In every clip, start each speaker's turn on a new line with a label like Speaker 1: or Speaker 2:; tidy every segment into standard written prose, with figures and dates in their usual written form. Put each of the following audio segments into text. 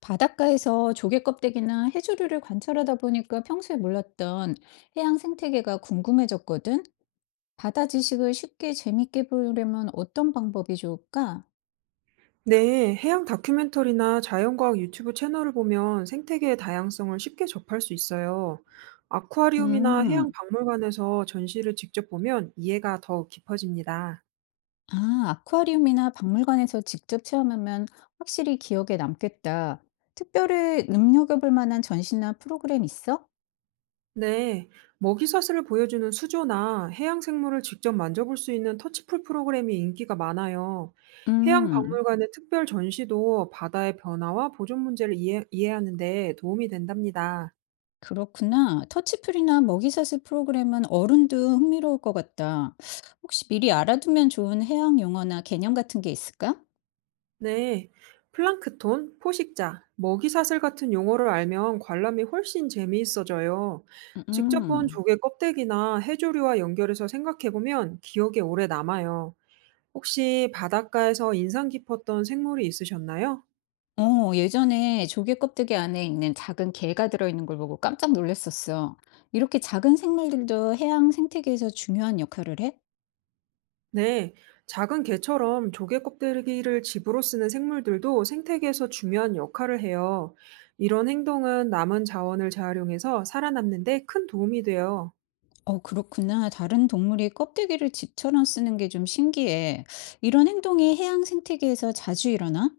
Speaker 1: 바닷가에서 조개 껍데기나 해조류를 관찰하다 보니까 평소에 몰랐던 해양 생태계가 궁금해졌거든. 바다 지식을 쉽게 재밌게 보려면 어떤 방법이 좋을까?
Speaker 2: 네, 해양 다큐멘터리나 자연과학 유튜브 채널을 보면 생태계의 다양성을 쉽게 접할 수 있어요. 아쿠아리움이나 해양
Speaker 1: 음,
Speaker 2: 박물관에서 전시를 직접 보면 이해가 더 깊어집니다.
Speaker 1: 아, 아쿠아리움이나 박물관에서 직접 체험하면 확실히 기억에 남겠다. 특별히 눈여겨볼 만한 전시나 프로그램 있어?
Speaker 2: 네, 먹이사슬을 보여주는 수조나 해양 생물을 직접 만져볼 수 있는 터치풀 프로그램이 인기가 많아요. 해양
Speaker 1: 음.
Speaker 2: 박물관의 특별 전시도 바다의 변화와 보존 문제를 이해하는 데 도움이 된답니다.
Speaker 1: 그렇구나. 터치풀이나 먹이사슬 프로그램은 어른도 흥미로울 것 같다. 혹시 미리 알아두면 좋은 해양 용어나 개념 같은 게 있을까?
Speaker 2: 네, 플랑크톤, 포식자, 먹이사슬 같은 용어를 알면 관람이 훨씬 재미있어져요. 직접 본
Speaker 1: 음.
Speaker 2: 조개 껍데기나 해조류와 연결해서 생각해보면 기억에 오래 남아요. 혹시 바닷가에서 인상 깊었던 생물이 있으셨나요?
Speaker 1: 어, 예전에 조개 껍데기 안에 있는 작은 개가 들어있는 걸 보고 깜짝 놀랐었어. 이렇게 작은 생물들도 해양 생태계에서 중요한 역할을 해?
Speaker 2: 네, 작은 개처럼 조개 껍데기를 집으로 쓰는 생물들도 생태계에서 중요한 역할을 해요. 이런 행동은 남은 자원을 재활용해서 살아남는 데 큰 도움이 돼요.
Speaker 1: 어, 그렇구나. 다른 동물이 껍데기를 집처럼 쓰는 게 좀 신기해. 이런 행동이 해양 생태계에서 자주 일어나?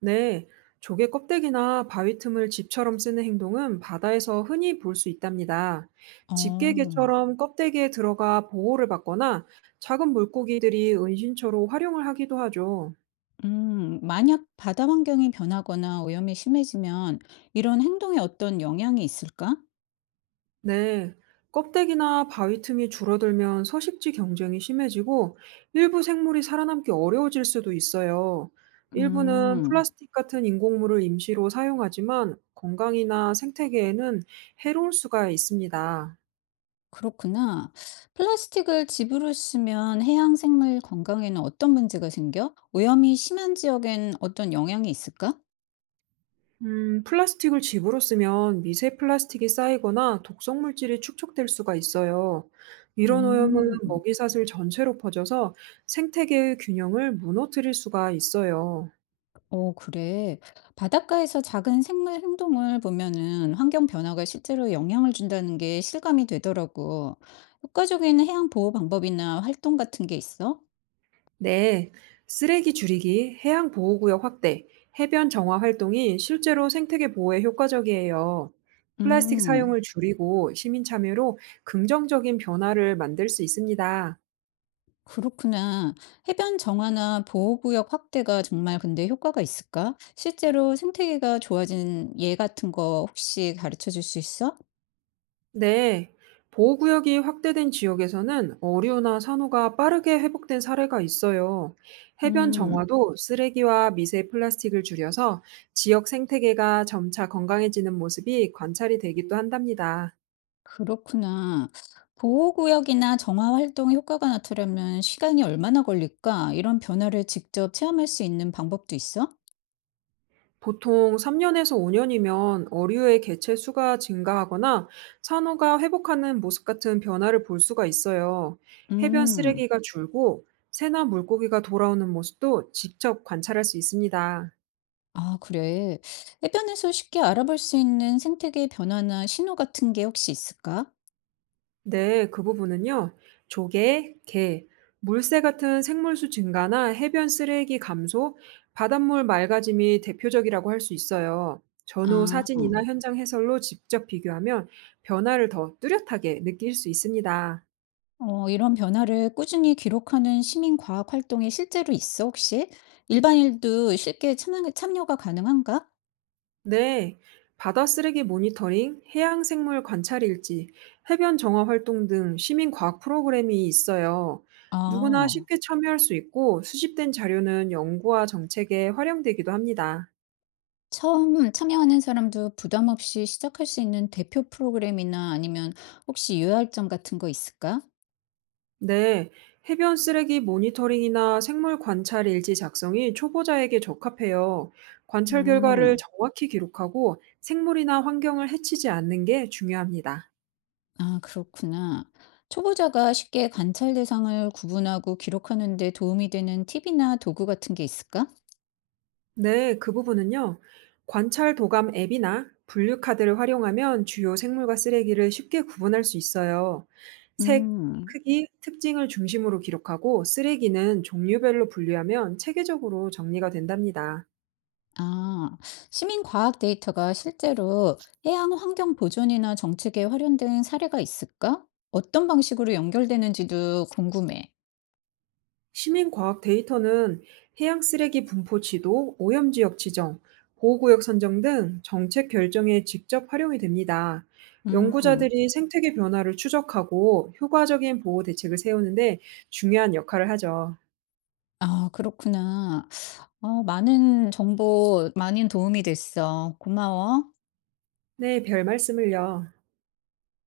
Speaker 2: 네, 조개 껍데기나 바위 틈을 집처럼 쓰는 행동은 바다에서 흔히 볼 수 있답니다.
Speaker 1: 어.
Speaker 2: 집게개처럼 껍데기에 들어가 보호를 받거나 작은 물고기들이 은신처로 활용을 하기도 하죠.
Speaker 1: 만약 바다 환경이 변하거나 오염이 심해지면 이런 행동에 어떤 영향이 있을까?
Speaker 2: 네, 껍데기나 바위 틈이 줄어들면 서식지 경쟁이 심해지고 일부 생물이 살아남기 어려워질 수도 있어요. 일부는
Speaker 1: 음,
Speaker 2: 플라스틱 같은 인공물을 임시로 사용하지만 건강이나 생태계에는 해로울 수가 있습니다.
Speaker 1: 그렇구나. 플라스틱을 집으로 쓰면 해양 생물 건강에는 어떤 문제가 생겨? 오염이 심한 지역엔 어떤 영향이 있을까?
Speaker 2: 플라스틱을 집으로 쓰면 미세 플라스틱이 쌓이거나 독성 물질이 축적될 수가 있어요. 이런 오염은
Speaker 1: 음,
Speaker 2: 먹이 사슬 전체로 퍼져서 생태계의 균형을 무너뜨릴 수가 있어요.
Speaker 1: 어, 그래. 바닷가에서 작은 생물 행동을 보면은 환경 변화가 실제로 영향을 준다는 게 실감이 되더라고. 효과적인 해양 보호 방법이나 활동 같은 게 있어?
Speaker 2: 네, 쓰레기 줄이기, 해양 보호구역 확대, 해변 정화 활동이 실제로 생태계 보호에 효과적이에요. 플라스틱
Speaker 1: 음.
Speaker 2: 사용을 줄이고 시민 참여로 긍정적인 변화를 만들 수 있습니다.
Speaker 1: 그렇구나. 해변 정화나 보호구역 확대가 정말 근데 효과가 있을까? 실제로 생태계가 좋아진 예 같은 거 혹시 가르쳐 줄 수 있어?
Speaker 2: 네. 보호구역이 확대된 지역에서는 어류나 산호가 빠르게 회복된 사례가 있어요. 해변
Speaker 1: 음,
Speaker 2: 정화도 쓰레기와 미세 플라스틱을 줄여서 지역 생태계가 점차 건강해지는 모습이 관찰이 되기도 한답니다.
Speaker 1: 그렇구나. 보호구역이나 정화 활동 효과가 나타나려면 시간이 얼마나 걸릴까? 이런 변화를 직접 체험할 수 있는 방법도 있어?
Speaker 2: 보통 3년에서 5년이면 어류의 개체 수가 증가하거나 산호가 회복하는 모습 같은 변화를 볼 수가 있어요. 해변
Speaker 1: 음,
Speaker 2: 쓰레기가 줄고 새나 물고기가 돌아오는 모습도 직접 관찰할 수 있습니다.
Speaker 1: 아, 그래. 해변에서 쉽게 알아볼 수 있는 생태계 변화나 신호 같은 게 혹시 있을까?
Speaker 2: 네, 그 부분은요. 조개, 게, 물새 같은 생물수 증가나 해변 쓰레기 감소, 바닷물 맑아짐이 대표적이라고 할 수 있어요. 전후
Speaker 1: 아.
Speaker 2: 사진이나 현장 해설로 직접 비교하면 변화를 더 뚜렷하게 느낄 수 있습니다.
Speaker 1: 어, 이런 변화를 꾸준히 기록하는 시민 과학 활동이 실제로 있어, 혹시? 일반인도 쉽게 참여가 가능한가?
Speaker 2: 네, 바다 쓰레기 모니터링, 해양 생물 관찰 일지, 해변 정화 활동 등 시민 과학 프로그램이 있어요. 누구나
Speaker 1: 아,
Speaker 2: 쉽게 참여할 수 있고 수집된 자료는 연구와 정책에 활용되기도 합니다.
Speaker 1: 처음 참여하는 사람도 부담 없이 시작할 수 있는 대표 프로그램이나 아니면 혹시 유의할 점 같은 거 있을까?
Speaker 2: 네, 해변 쓰레기 모니터링이나 생물 관찰 일지 작성이 초보자에게 적합해요. 관찰 결과를
Speaker 1: 음,
Speaker 2: 정확히 기록하고 생물이나 환경을 해치지 않는 게 중요합니다.
Speaker 1: 아, 그렇구나. 초보자가 쉽게 관찰 대상을 구분하고 기록하는 데 도움이 되는 팁이나 도구 같은 게 있을까?
Speaker 2: 네, 그 부분은요. 관찰 도감 앱이나 분류 카드를 활용하면 주요 생물과 쓰레기를 쉽게 구분할 수 있어요. 색,
Speaker 1: 음.
Speaker 2: 크기, 특징을 중심으로 기록하고 쓰레기는 종류별로 분류하면 체계적으로 정리가 된답니다.
Speaker 1: 아, 시민 과학 데이터가 실제로 해양 환경 보존이나 정책에 활용된 사례가 있을까? 어떤 방식으로 연결되는지도 궁금해.
Speaker 2: 시민과학 데이터는 해양 쓰레기 분포 지도, 오염 지역 지정, 보호구역 선정 등 정책 결정에 직접 활용이 됩니다.
Speaker 1: 음,
Speaker 2: 연구자들이 생태계 변화를 추적하고 효과적인 보호 대책을 세우는데 중요한 역할을 하죠.
Speaker 1: 아, 그렇구나. 어, 많은 정보, 많은 도움이 됐어. 고마워.
Speaker 2: 네, 별 말씀을요.